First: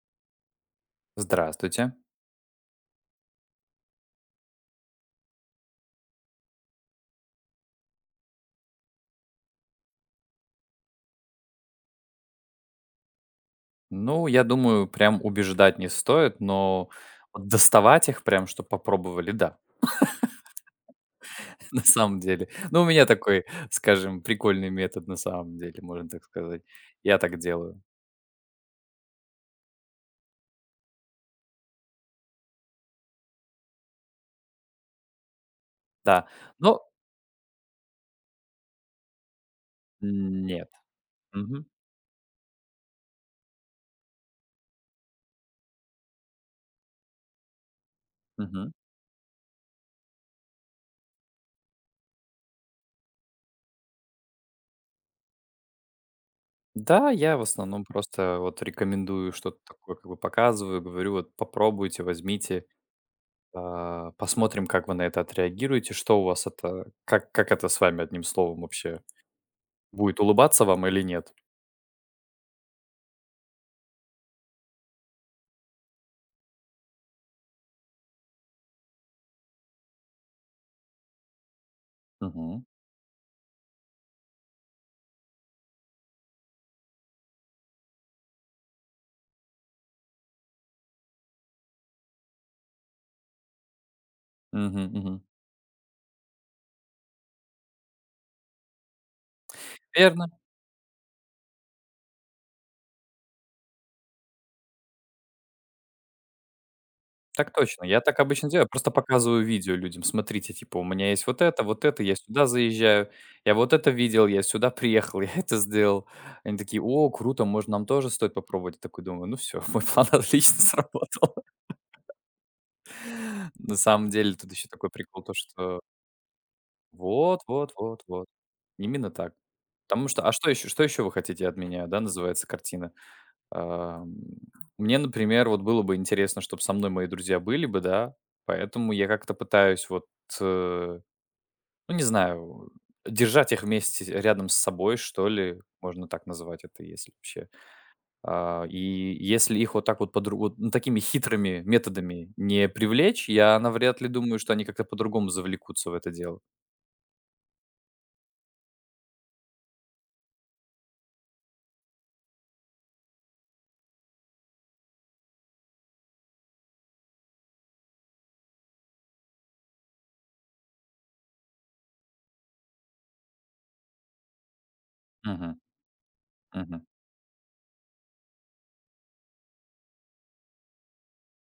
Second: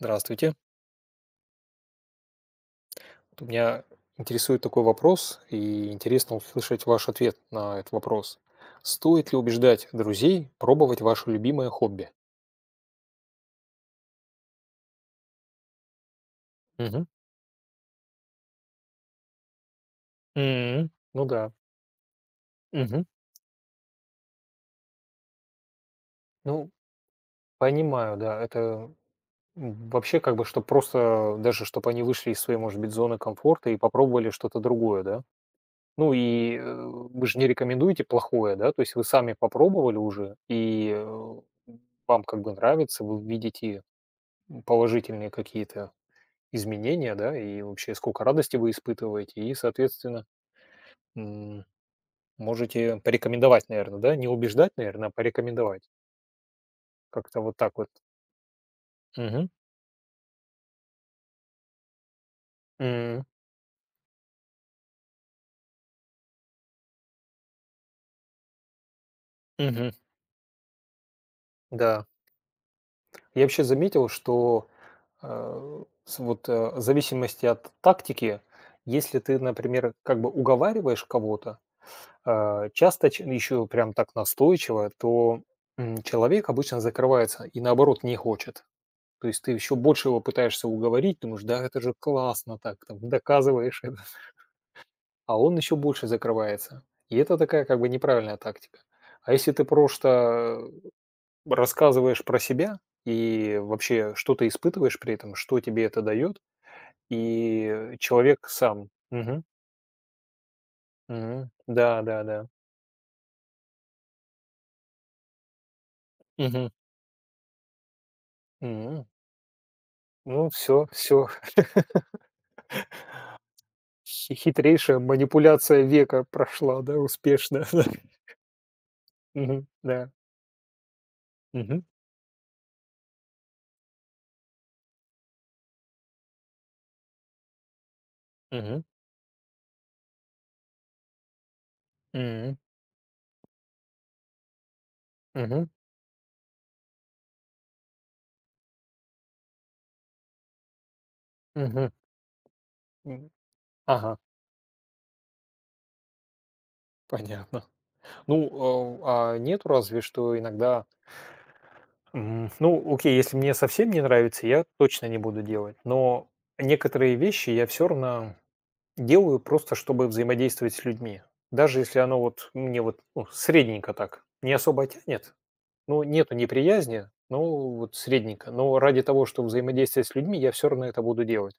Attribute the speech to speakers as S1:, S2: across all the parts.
S1: Здравствуйте.
S2: Здравствуйте.
S1: Вот меня интересует такой вопрос, и интересно услышать ваш ответ на этот вопрос. Стоит ли убеждать друзей пробовать ваше любимое хобби?
S2: Ну, я думаю, прям убеждать не стоит, но
S1: Мгм.
S2: вот доставать их прям, чтобы попробовали, да,
S1: Ну да.
S2: на самом деле. Ну, у
S1: Мгм.
S2: меня такой, скажем, прикольный метод на самом деле, можно так сказать.
S1: Ну,
S2: Я так делаю.
S1: понимаю, да. Это вообще как бы, что просто даже, чтобы они вышли из своей, может быть, зоны комфорта и попробовали что-то другое, да? Ну
S2: Да.
S1: и
S2: Но
S1: вы же не рекомендуете плохое, да? То есть вы сами попробовали уже,
S2: нет.
S1: и
S2: Мгм.
S1: вам как бы нравится, вы видите положительные какие-то изменения, да, и вообще сколько радости вы
S2: Мгм.
S1: испытываете, и, соответственно, м, можете порекомендовать, наверное, да? Не убеждать, наверное, а порекомендовать.
S2: Да, я
S1: Как-то
S2: в
S1: вот так
S2: основном
S1: вот.
S2: просто вот рекомендую
S1: Мгм.
S2: что-то такое, как бы показываю, говорю, вот попробуйте, возьмите,
S1: М,
S2: посмотрим, как вы на это отреагируете, что у вас это, как это с вами, одним словом, вообще
S1: мгм.
S2: будет улыбаться вам или нет.
S1: Да. Я вообще заметил, что, в зависимости от тактики, если ты, например, как бы уговариваешь кого-то,
S2: Мгм.
S1: часто еще прям так настойчиво, то, человек обычно закрывается и, наоборот, не хочет. То есть ты еще больше его пытаешься уговорить, думаешь: "Да, это же классно так", там доказываешь это,
S2: Мгм, мгм.
S1: а он еще больше закрывается. И это такая как бы неправильная тактика. А если ты
S2: Верно,
S1: просто рассказываешь про себя и вообще, что ты испытываешь при этом, что тебе это дает,
S2: так точно.
S1: и
S2: Я так
S1: человек
S2: обычно делаю,
S1: сам.
S2: просто показываю
S1: Мгм,
S2: видео людям. Смотрите, типа, у меня есть
S1: мгм.
S2: вот это, я сюда
S1: Да-да-да.
S2: заезжаю, я вот это видел, я сюда приехал, я это сделал. Они
S1: Мгм,
S2: такие, о, круто, может, нам тоже стоит попробовать. Я такой
S1: м.
S2: думаю, ну все, мой план
S1: Ну,
S2: отлично
S1: все
S2: сработал. На самом деле тут еще такой
S1: хитрейшая
S2: прикол, то что
S1: манипуляция века прошла, да,
S2: вот,
S1: успешно.
S2: вот,
S1: Да.
S2: вот, вот. Именно так.
S1: Мгм,
S2: Потому
S1: да.
S2: что, а что еще вы хотите от
S1: Мгм,
S2: меня, да, называется картина. Ам, Мне, например, вот было бы интересно, чтобы со мной мои друзья были бы, да,
S1: мгм,
S2: поэтому я как-то пытаюсь вот, э, ну, не
S1: м.
S2: знаю, держать их вместе рядом с собой, что ли,
S1: Мгм,
S2: можно так назвать это, если вообще. И если их вот так вот подру вот, ну, такими хитрыми
S1: мгм,
S2: методами не привлечь,
S1: м,
S2: я навряд ли
S1: ага,
S2: думаю, что они как-то по-другому завлекутся в это дело.
S1: понятно. Ну, а нету разве что иногда, ну, окей, если мне совсем не нравится, я точно не буду делать, но некоторые вещи я все равно делаю просто, чтобы взаимодействовать с людьми. Даже если оно вот мне вот, ну, средненько так, не особо тянет,
S2: Мгм,
S1: ну, нету
S2: мгм.
S1: неприязни, ну, вот средненько, но ради того, чтобы взаимодействовать с людьми, я все равно это буду делать.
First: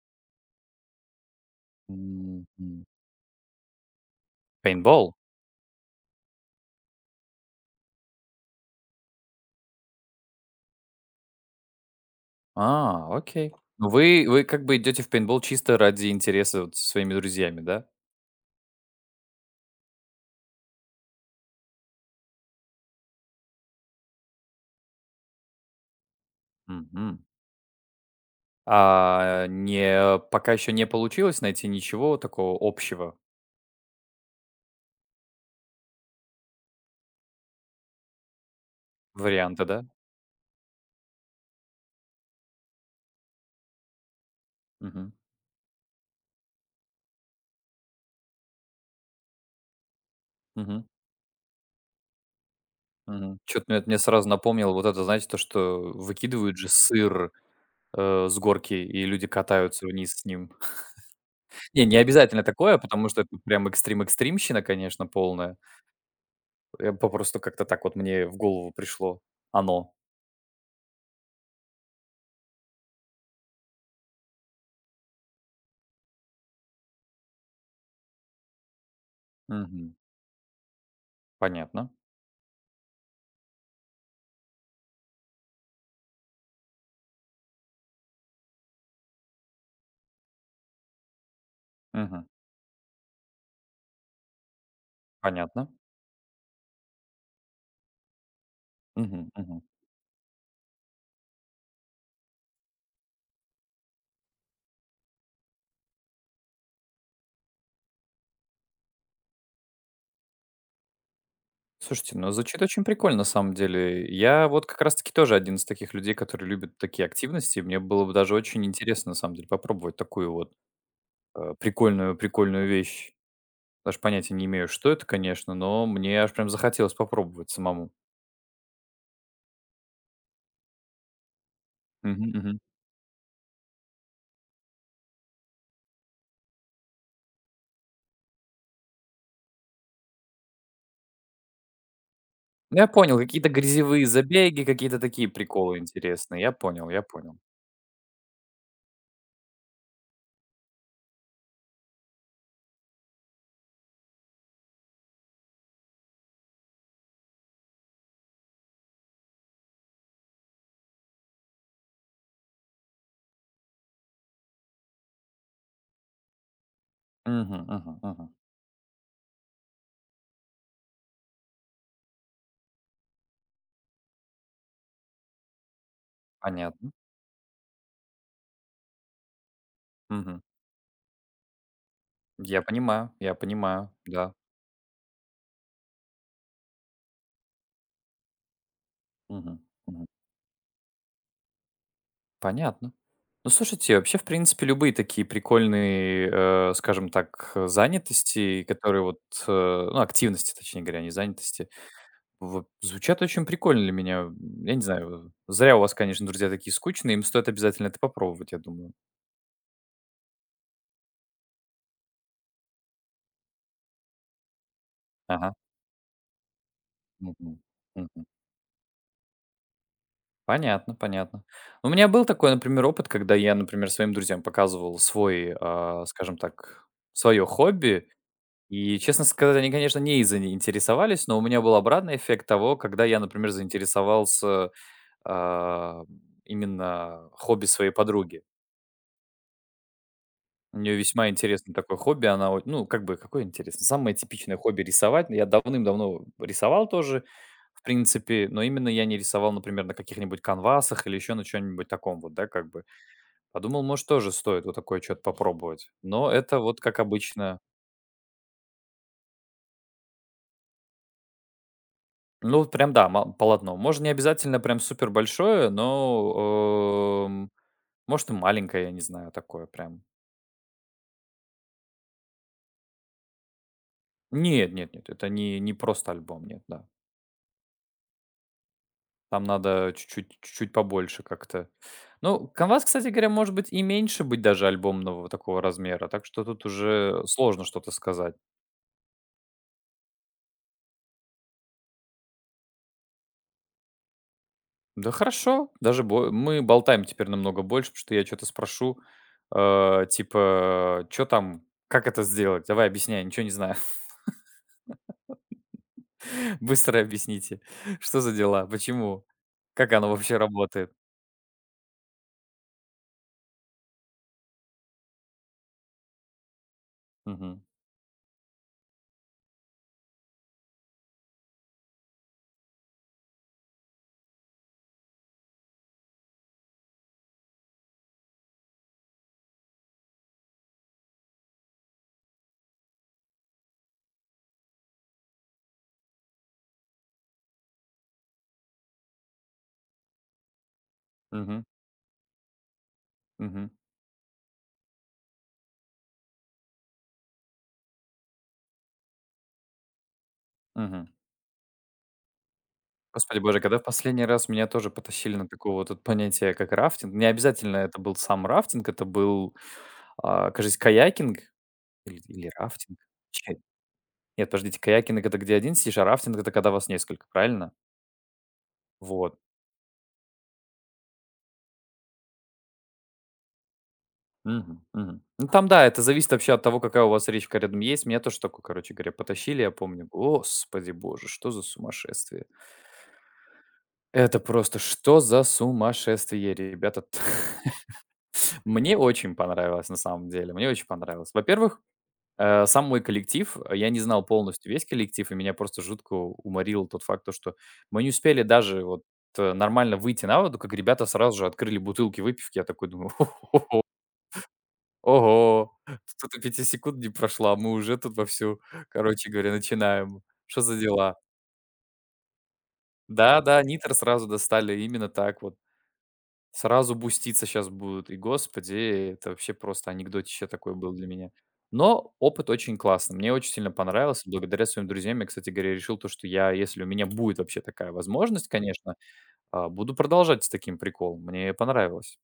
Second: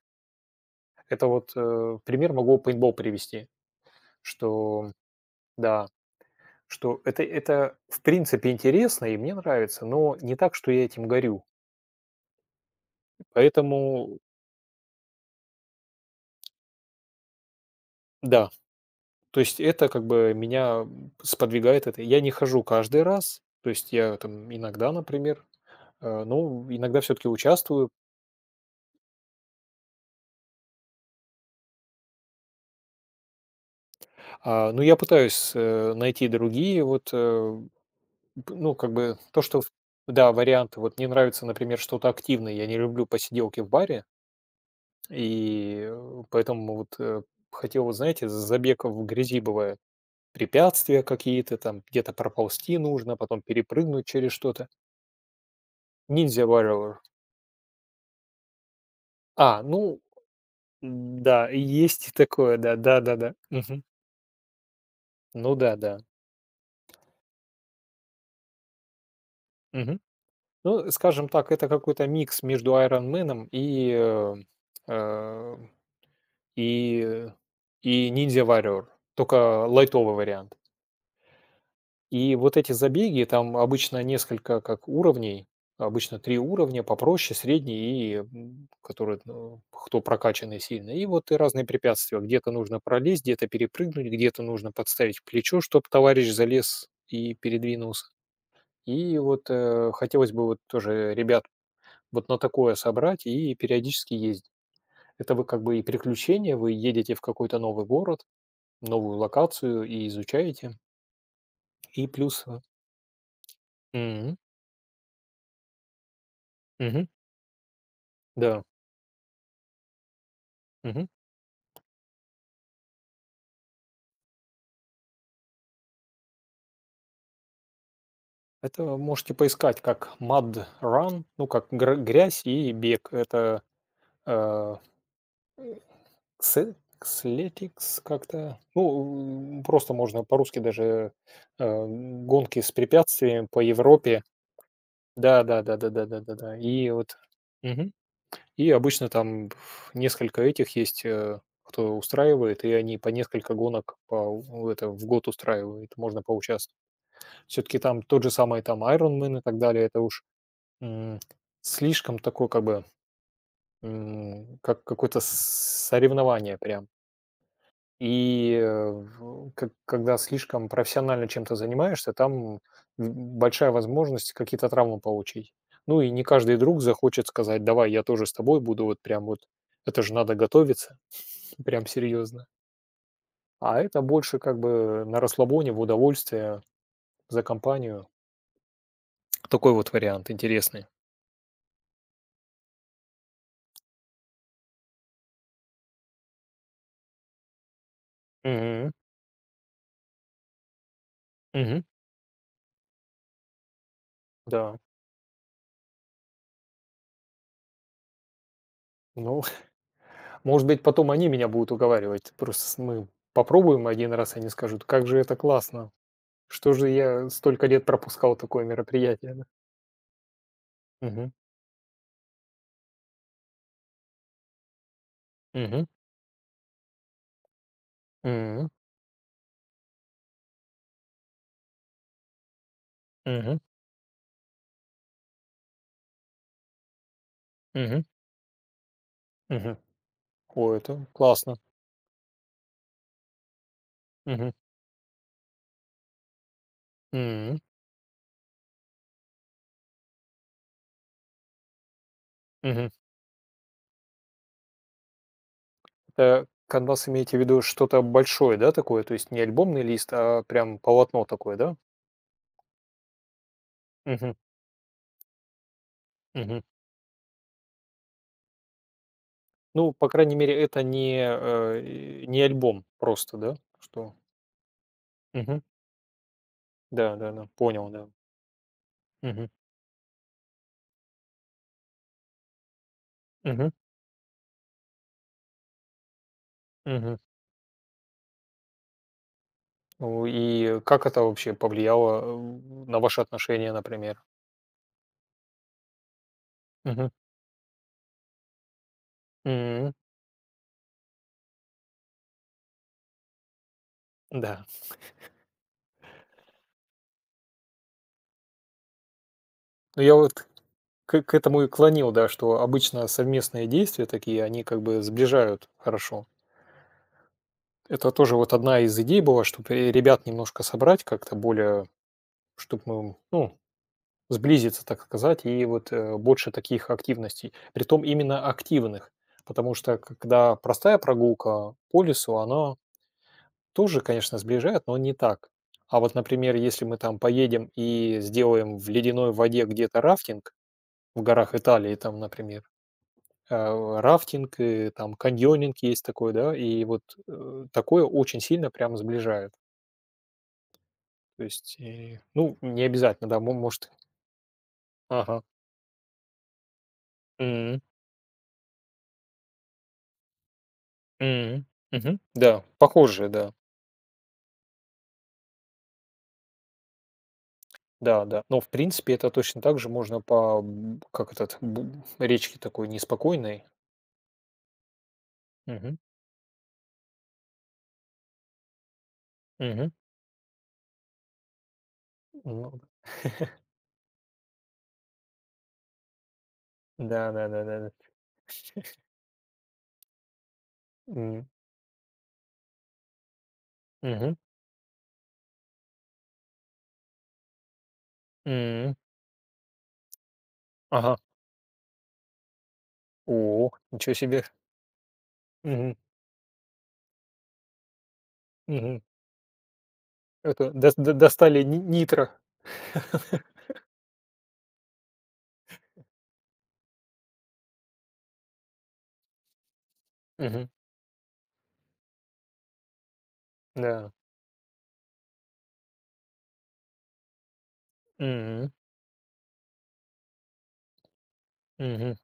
S1: Это вот, пример могу
S2: Мгм.
S1: пейнтбол привести, что
S2: Пейнтбол?
S1: да. Что это в принципе интересно и мне нравится, но не так, что я этим горю.
S2: А, окей. Ну,
S1: Поэтому
S2: вы как бы идете в пейнтбол чисто ради интереса вот со своими друзьями, да?
S1: да, то есть это как бы меня сподвигает это. Я не хожу каждый раз, то есть я там иногда, например, ну, иногда
S2: Мгм.
S1: все-таки участвую.
S2: А не пока еще не получилось найти ничего такого общего
S1: А, но я пытаюсь, найти другие вот, э, п ну, как бы то, что
S2: варианта,
S1: в,
S2: да?
S1: да, варианты. Вот мне нравится, например, что-то активное. Я не люблю посиделки в баре,
S2: Мгм.
S1: и, поэтому вот, хотел вот, знаете, забег в грязи бывает.
S2: Мгм.
S1: Препятствия какие-то, там где-то проползти нужно,
S2: Мгм.
S1: потом
S2: То мне
S1: перепрыгнуть
S2: сразу
S1: через что-то.
S2: напомнило вот это, знаете, то, что
S1: Ниндзя
S2: выкидывают же
S1: Warrior.
S2: сыр, с горки, и люди
S1: А,
S2: катаются
S1: ну
S2: вниз с ним.
S1: да,
S2: Не, не
S1: есть и
S2: обязательно
S1: такое, да,
S2: такое, потому что это
S1: да-да-да.
S2: прям
S1: Мгм.
S2: экстрим-экстримщина, конечно,
S1: Ну
S2: полная.
S1: да, да.
S2: Я попросту как-то так вот мне в голову пришло оно.
S1: Мгм. Ну, скажем так, это какой-то микс между Iron Маном и, э, и, и Ninja Warrior, только
S2: Мгм.
S1: лайтовый вариант.
S2: Понятно.
S1: И вот эти забеги, там обычно несколько как уровней, обычно 3 уровня, попроще, средний и, который, ну, кто прокачанный сильно. И вот и разные препятствия.
S2: Мгм.
S1: Где-то нужно пролезть, где-то перепрыгнуть, где-то нужно подставить плечо,
S2: Понятно.
S1: чтобы товарищ залез и передвинулся. И
S2: Мгм,
S1: вот
S2: мгм.
S1: хотелось бы вот тоже ребят вот на такое собрать и периодически ездить. Это вы как бы и приключения, вы едете в какой-то новый город, новую локацию и изучаете. И
S2: Слушайте, ну
S1: плюс.
S2: звучит очень прикольно на самом деле.
S1: Мгм,
S2: Я вот как раз-таки тоже один из таких людей, которые любят такие
S1: мгм,
S2: активности. Мне было бы даже
S1: да.
S2: очень интересно на самом деле попробовать такую вот
S1: Мгм.
S2: прикольную, прикольную вещь. Даже понятия не имею, что это, конечно, но мне аж прям захотелось попробовать самому.
S1: Это можете поискать как mud run, ну, как
S2: Мгм,
S1: грязь
S2: мгм.
S1: и бег. Это э, ксе- кслетикс как-то. Ну, просто можно по-русски даже, гонки с
S2: Ну, я понял, какие-то
S1: препятствиями по
S2: грязевые
S1: Европе.
S2: забеги, какие-то такие
S1: Да, да, да,
S2: приколы
S1: да, да, да, да,
S2: интересные. Я
S1: да.
S2: понял,
S1: И
S2: я
S1: вот.
S2: понял.
S1: Мгм. И обычно там, несколько этих есть, кто устраивает, и они по несколько гонок по, это, в год устраивают, можно поучаствовать. Все-таки там тот же самый там Ironman и так далее, это уж, М, слишком такой как бы, как какое-то соревнование прям.
S2: Мгм, мгм, мгм.
S1: И, э, в к когда слишком профессионально чем-то занимаешься, там, большая возможность какие-то травмы получить. Ну и не каждый друг
S2: Понятно.
S1: захочет сказать: "Давай, я тоже с тобой буду". Вот прям вот это же надо
S2: Мгм.
S1: готовиться, прям серьезно.
S2: Я
S1: А
S2: понимаю,
S1: это
S2: да.
S1: больше как бы на расслабоне, в удовольствие, за компанию.
S2: Мгм,
S1: Такой вот
S2: мгм.
S1: вариант интересный.
S2: Понятно. Ну, слушайте, вообще, в принципе, любые такие прикольные, скажем так, занятости,
S1: Мгм,
S2: которые вот, ну, активности, точнее говоря, не занятости,
S1: мгм,
S2: вот звучат очень прикольно для меня. Я
S1: да.
S2: не знаю, зря у вас, конечно, друзья такие скучные, им стоит обязательно это попробовать, я думаю.
S1: Ну, может быть, потом они меня будут уговаривать. Просто с мы попробуем один раз, они скажут: "Как же это
S2: Ага.
S1: классно! Что же я
S2: Мгм.
S1: столько лет
S2: Мгм.
S1: пропускал такое мероприятие?" Да.
S2: Понятно,
S1: Мгм,
S2: понятно. У меня был такой, например, опыт, когда я, например, своим друзьям показывал свой,
S1: мгм,
S2: скажем так, свое хобби.
S1: м,
S2: И, честно сказать, они, конечно, не заинтересовались, но у меня был обратный эффект того, когда я, например,
S1: мгм,
S2: заинтересовался, а, именно хобби своей
S1: мгм,
S2: подруги.
S1: мгм. О,
S2: У нее
S1: это
S2: весьма
S1: классно.
S2: интересное такое хобби. Она, вот, ну, как бы, какое интересное? Самое
S1: Мгм,
S2: типичное хобби — рисовать. Я давным-давно рисовал тоже,
S1: м,
S2: в принципе, но именно я не рисовал, например, на каких-нибудь канвасах или еще на чем-нибудь таком вот, да, как бы.
S1: мгм.
S2: Подумал, может, тоже стоит вот такое что-то попробовать. Но
S1: Это
S2: это вот как
S1: канвас, имеете в
S2: обычно.
S1: виду что-то большое, да, такое? То есть не альбомный лист, а прям полотно такое, да?
S2: Ну, вот прям, да, ма полотно. Можно не
S1: Мгм,
S2: обязательно прям супер большое,
S1: мгм.
S2: но, может, и маленькое, я не знаю, такое
S1: Ну,
S2: прям.
S1: по крайней мере, это не, не альбом просто, да? Что.
S2: Нет, это не
S1: Мгм.
S2: не просто альбом, нет, да.
S1: Да-да-да, понял, да.
S2: Там
S1: Мгм.
S2: надо чуть-чуть побольше как-то. Ну, канвас, кстати говоря, может быть
S1: Мгм,
S2: и меньше быть даже альбомного такого размера, так что тут
S1: мгм.
S2: уже сложно что-то сказать.
S1: Ну и как это вообще повлияло, на ваши отношения, например?
S2: Да хорошо, даже бо мы болтаем
S1: Мгм,
S2: теперь намного больше, потому что я что то спрошу,
S1: м,
S2: типа: что там? Как это сделать? Давай объясняй, ничего не знаю.
S1: да.
S2: Быстро объясните, что за дела, почему, как
S1: Ну
S2: оно
S1: я
S2: вообще
S1: вот
S2: работает?
S1: к этому и клонил, да, что обычно совместные действия такие, они как бы сближают хорошо.
S2: Мгм,
S1: Это тоже вот одна из идей была, чтоб, ребят немножко собрать как-то более, чтобы мы, ну, сблизиться, так сказать, и вот, больше таких активностей. Притом именно активных, потому что когда простая прогулка по лесу, она тоже, конечно, сближает, но не так. А вот, например, если мы там поедем и сделаем в ледяной воде где-то рафтинг в горах
S2: мгм,
S1: Италии, там, например,
S2: мгм,
S1: рафтинг, и там каньонинг есть такой, да, и вот, такое очень сильно прям сближает.
S2: мгм.
S1: То есть, и, ну, не обязательно,
S2: Господи
S1: да,
S2: боже, когда в
S1: может.
S2: последний раз меня тоже потащили
S1: Ага.
S2: на такое вот это понятие, как рафтинг, не обязательно
S1: Мгм.
S2: это был сам рафтинг, это был, кажись, каякинг
S1: Мгм. Мгм.
S2: или или
S1: Да,
S2: рафтинг.
S1: похожие, да.
S2: Че Нет, подождите, каякинг — это где один, сидишь, а рафтинг — это когда вас несколько, правильно?
S1: Да, да. Но в принципе это
S2: Вот.
S1: точно так же можно как этот речке такой неспокойной.
S2: Мгм, мгм. Ну, там, да,
S1: Мгм.
S2: это зависит вообще от того, какая у вас речка рядом есть. Меня тоже такое, короче говоря, потащили, я
S1: Мгм.
S2: помню. Господи боже, что за сумасшествие!
S1: Ну,
S2: Это просто что за сумасшествие, ребята!
S1: да, да, да, да, да.
S2: Мне очень понравилось, на самом деле. Мне очень понравилось.
S1: М,
S2: Во-первых, сам мой коллектив, я не знал
S1: мгм,
S2: полностью весь коллектив, и меня просто жутко уморил тот факт, то что мы не успели даже
S1: м,
S2: вот, нормально выйти на воду, как ребята
S1: ага.
S2: сразу же открыли бутылки выпивки. Я такой думаю:
S1: О, ничего себе.
S2: "Ого,
S1: Мгм,
S2: тут и пяти секунд не прошло, а мы уже тут вовсю,
S1: мгм.
S2: короче говоря, начинаем. Что
S1: Это
S2: за
S1: дос до
S2: дела?"
S1: достали ни нитро.
S2: Да-да, нитро сразу достали именно так вот. Сразу буститься сейчас будут. И, господи, это вообще просто анекдотище
S1: Мгм,
S2: такое было для меня. Но опыт очень классный. Мне очень сильно
S1: да.
S2: понравился. Благодаря своим друзьям я, кстати говоря, решил то, что я, если у меня будет вообще такая возможность,
S1: Мгм,
S2: конечно, буду продолжать с таким приколом. Мне
S1: мгм.
S2: понравилось.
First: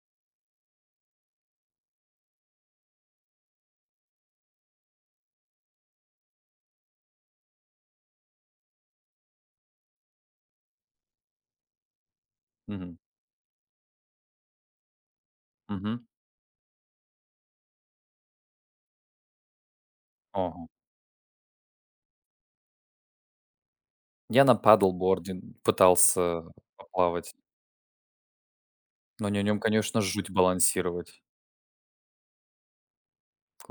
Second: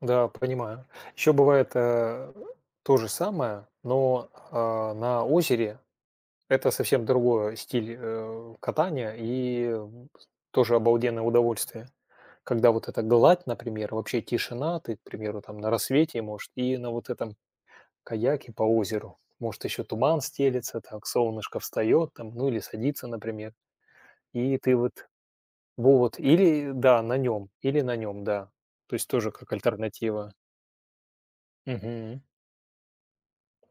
S1: Да, понимаю. Еще бывает, то же самое, но, на озере. Это совсем другой стиль, катания и, тоже обалденное удовольствие. Когда вот
S2: Мгм.
S1: эта гладь, например, вообще тишина, ты, к примеру, там на
S2: Мгм.
S1: рассвете, может, и на вот этом. Каяки по озеру. Может, еще туман
S2: Ага.
S1: стелется, так солнышко встает там, ну или садится, например.
S2: Я на
S1: И ты
S2: падлборде пытался
S1: или да, на
S2: поплавать,
S1: нем, или на нем, да. То есть
S2: но
S1: тоже
S2: на
S1: как
S2: нем, конечно, жуть
S1: альтернатива.
S2: балансировать.
S1: Мгм.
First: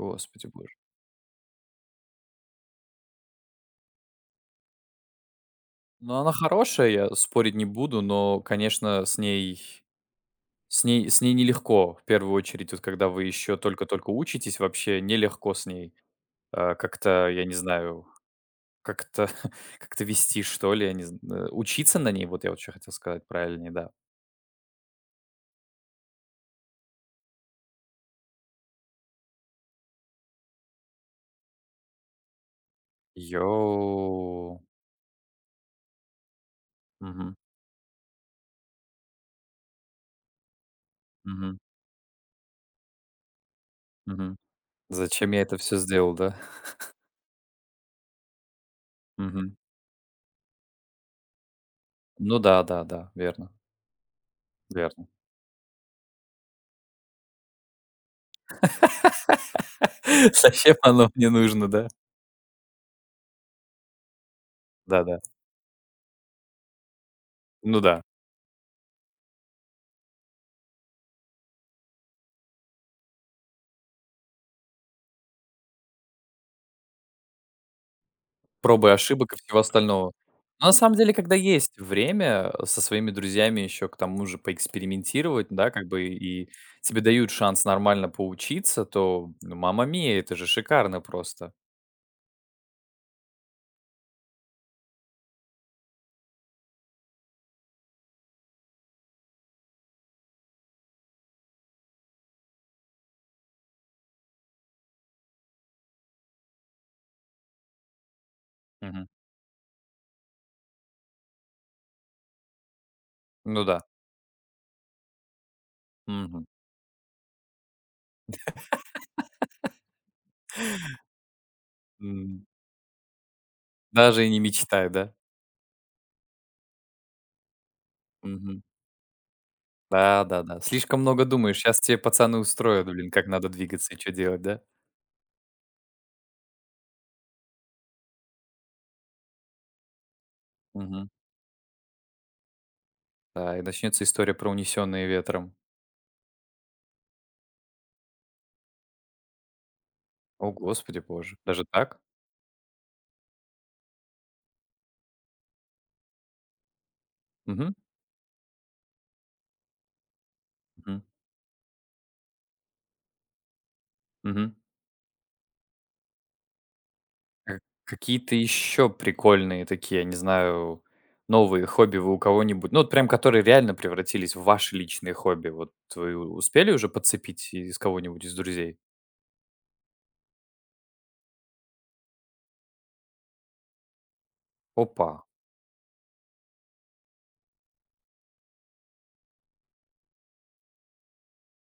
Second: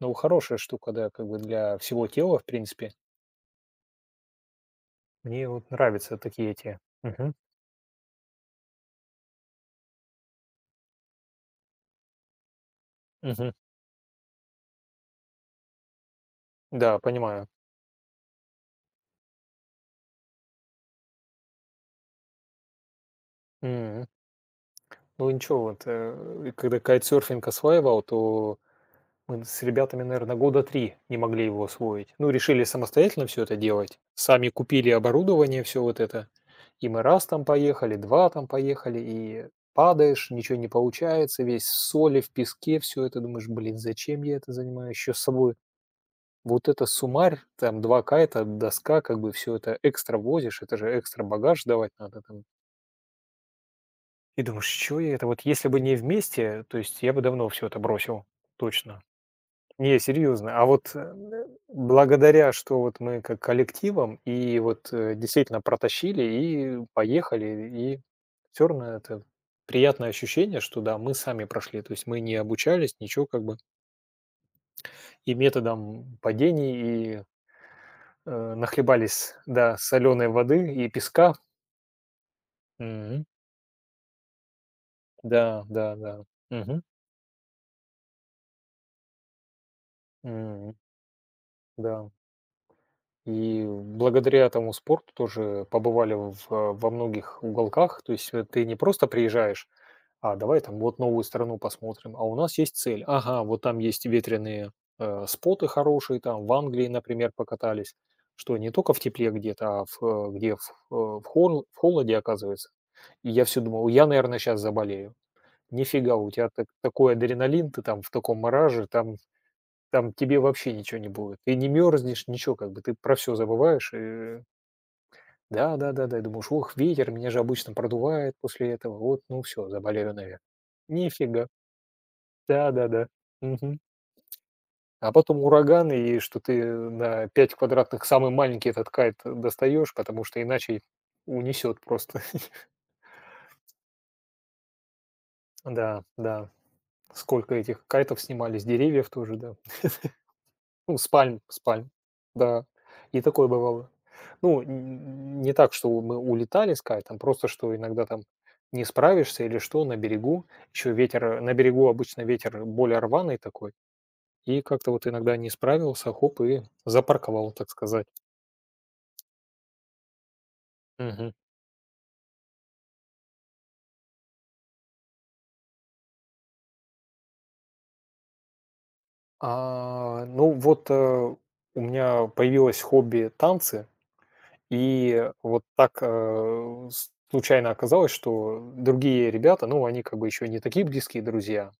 S1: Ну, хорошая
S2: боже.
S1: штука, да, как бы для всего тела, в принципе. Мне вот
S2: Ну,
S1: нравятся
S2: она
S1: такие эти.
S2: хорошая, я
S1: Мгм.
S2: спорить не буду, но, конечно, с ней с ней нелегко, в первую очередь, вот когда вы
S1: Мгм.
S2: еще только-только учитесь, вообще нелегко с ней,
S1: Да,
S2: как-то, я
S1: понимаю.
S2: не знаю, как-то как-то вести, что ли, я не зн э, учиться на ней, вот я вот чё хотел сказать правильнее, да.
S1: М. Ну, ничего, вот, когда кайтсерфинг осваивал, то мы с ребятами, наверное, года 3 не могли его освоить. Ну, решили самостоятельно все это делать. Сами
S2: Йоу.
S1: купили оборудование, все вот это. И мы раз
S2: Мгм,
S1: там поехали, 2 там поехали, и падаешь, ничего не получается,
S2: мгм,
S1: весь в соли, в песке, все это. Думаешь: "Блин, зачем я
S2: мгм.
S1: это занимаюсь?" Еще с
S2: Зачем я
S1: собой
S2: это все сделал, да?
S1: вот это суммарь, там 2 кайта, доска, как бы
S2: Мгм.
S1: все это экстра возишь, это же экстра багаж давать надо
S2: Ну
S1: там.
S2: да, да, да, верно,
S1: И думаешь: "Чё
S2: верно.
S1: я это?" Вот если бы не вместе, то есть я бы давно все это бросил, точно. Не, серьезно. А
S2: Зачем
S1: вот,
S2: оно мне нужно, да?
S1: благодаря, что вот мы как коллективом и вот,
S2: Да-да.
S1: действительно протащили и поехали,
S2: Ну
S1: и
S2: да.
S1: все равно это приятное ощущение, что да, мы сами прошли. То есть мы не обучались, ничего как бы, и методом падений, и,
S2: Проб и ошибок
S1: нахлебались,
S2: и всего
S1: да,
S2: остального.
S1: соленой
S2: Но на
S1: воды и
S2: самом деле,
S1: песка.
S2: когда есть время со своими
S1: Мгм.
S2: друзьями еще к тому же поэкспериментировать,
S1: Да,
S2: да, как
S1: да,
S2: бы
S1: да.
S2: и
S1: Мгм.
S2: тебе дают шанс нормально поучиться, то, ну, мамма миа, это же
S1: М.
S2: шикарно просто.
S1: Да. И благодаря тому спорту тоже побывали во многих уголках. То есть, ты не просто приезжаешь: "А, давай там вот новую страну посмотрим". А у нас есть цель. Ага, вот там есть ветреные, споты хорошие, там в Англии, например, покатались, что не только в
S2: Мгм.
S1: тепле где-то, а в, э, где в, э, в хол в холоде оказывается. И я все
S2: Ну да.
S1: думал: "Я, наверное, сейчас заболею". Нифига, у
S2: Мгм.
S1: тебя так такой адреналин, ты там в таком мараже, там там тебе вообще ничего не будет. Ты не мерзнешь,
S2: М.
S1: ничего, как бы ты про все забываешь
S2: Даже и не
S1: и
S2: мечтай, да?
S1: да-да-да-да, и думаешь: "Ох, ветер, меня же обычно продувает
S2: Мгм.
S1: после этого, вот, ну все, заболею, наверное".
S2: Да-да-да. Слишком много
S1: Нифига.
S2: думаешь. Сейчас тебе пацаны устроят,
S1: Да-да-да.
S2: блин, как надо
S1: Мгм.
S2: двигаться и что делать, да?
S1: А потом ураган, и что ты на 5 квадратных самый маленький этот кайт достаешь, потому что иначе
S2: Мгм.
S1: унесет просто.
S2: Да, и начнется история про "Унесенные ветром".
S1: Да, да. Сколько этих кайтов снимали с деревьев тоже, да.
S2: О, господи
S1: Ну,
S2: боже,
S1: спальм,
S2: даже
S1: спальм,
S2: так?
S1: да. И такое бывало. Ну, н не так, что мы улетали искать, там просто,
S2: Мгм,
S1: что иногда там не справишься или что на берегу. Еще
S2: мгм.
S1: ветер, на берегу обычно ветер более рваный такой, и как-то вот иногда не справился, хоп, и запарковал,
S2: Э,
S1: так сказать.
S2: Какие-то еще прикольные такие, я не знаю,
S1: Мгм.
S2: новые хобби вы у кого-нибудь, ну вот прям которые реально превратились в ваши личные хобби, вот вы успели уже подцепить из кого-нибудь из друзей?
S1: А, ну вот, у меня появилось хобби танцы,
S2: Опа,
S1: и вот так, э, с случайно оказалось, что другие ребята, ну, они как бы еще не такие близкие друзья.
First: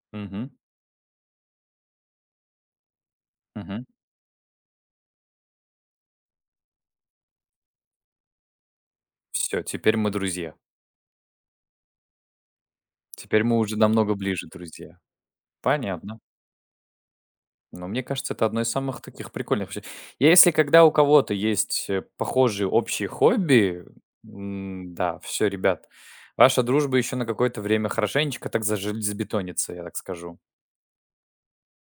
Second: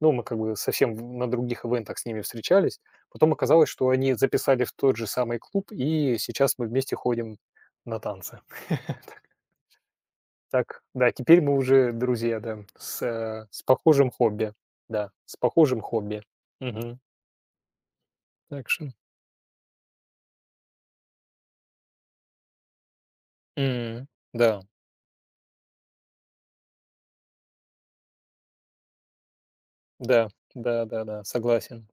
S1: Ну, мы как
S2: угу,
S1: бы совсем на других ивентах с ними встречались. Потом оказалось,
S2: угу.
S1: что они записали в тот же самый клуб, и сейчас мы вместе ходим на танцы.
S2: Все, теперь мы друзья.
S1: Так, да, теперь мы уже друзья, да, с,
S2: Теперь
S1: э,
S2: мы
S1: с
S2: уже
S1: похожим
S2: намного ближе
S1: хобби.
S2: друзья.
S1: Да, с похожим
S2: Понятно.
S1: хобби. Мгм.
S2: Но мне кажется, это одно из
S1: Так что,
S2: самых таких прикольных вообще. Я если когда у кого-то есть, похожие общие хобби,
S1: м, да,
S2: да, все, ребят, ваша дружба еще на какое-то время хорошенечко так зажельзобетонится, я так
S1: да,
S2: скажу.
S1: да-да-да, согласен.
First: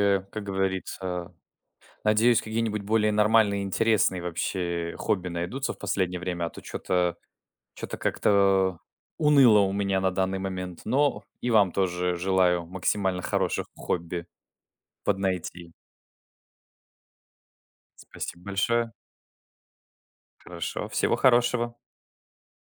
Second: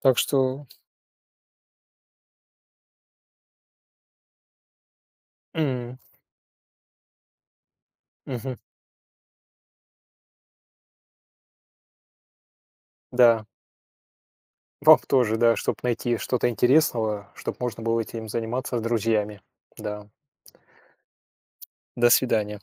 S1: Так
S2: как
S1: что,
S2: говорится, надеюсь, какие-нибудь более нормальные, интересные вообще хобби найдутся в
S1: м,
S2: последнее время, а то что то что то
S1: мгм,
S2: как-то уныло у меня на данный момент. Но и вам тоже желаю максимально
S1: да,
S2: хороших хобби
S1: вам тоже, да,
S2: поднайти.
S1: чтобы найти что-то интересного, чтобы можно было этим
S2: Спасибо
S1: заниматься с
S2: большое.
S1: друзьями. Да.
S2: Хорошо, всего хорошего.
S1: До свидания.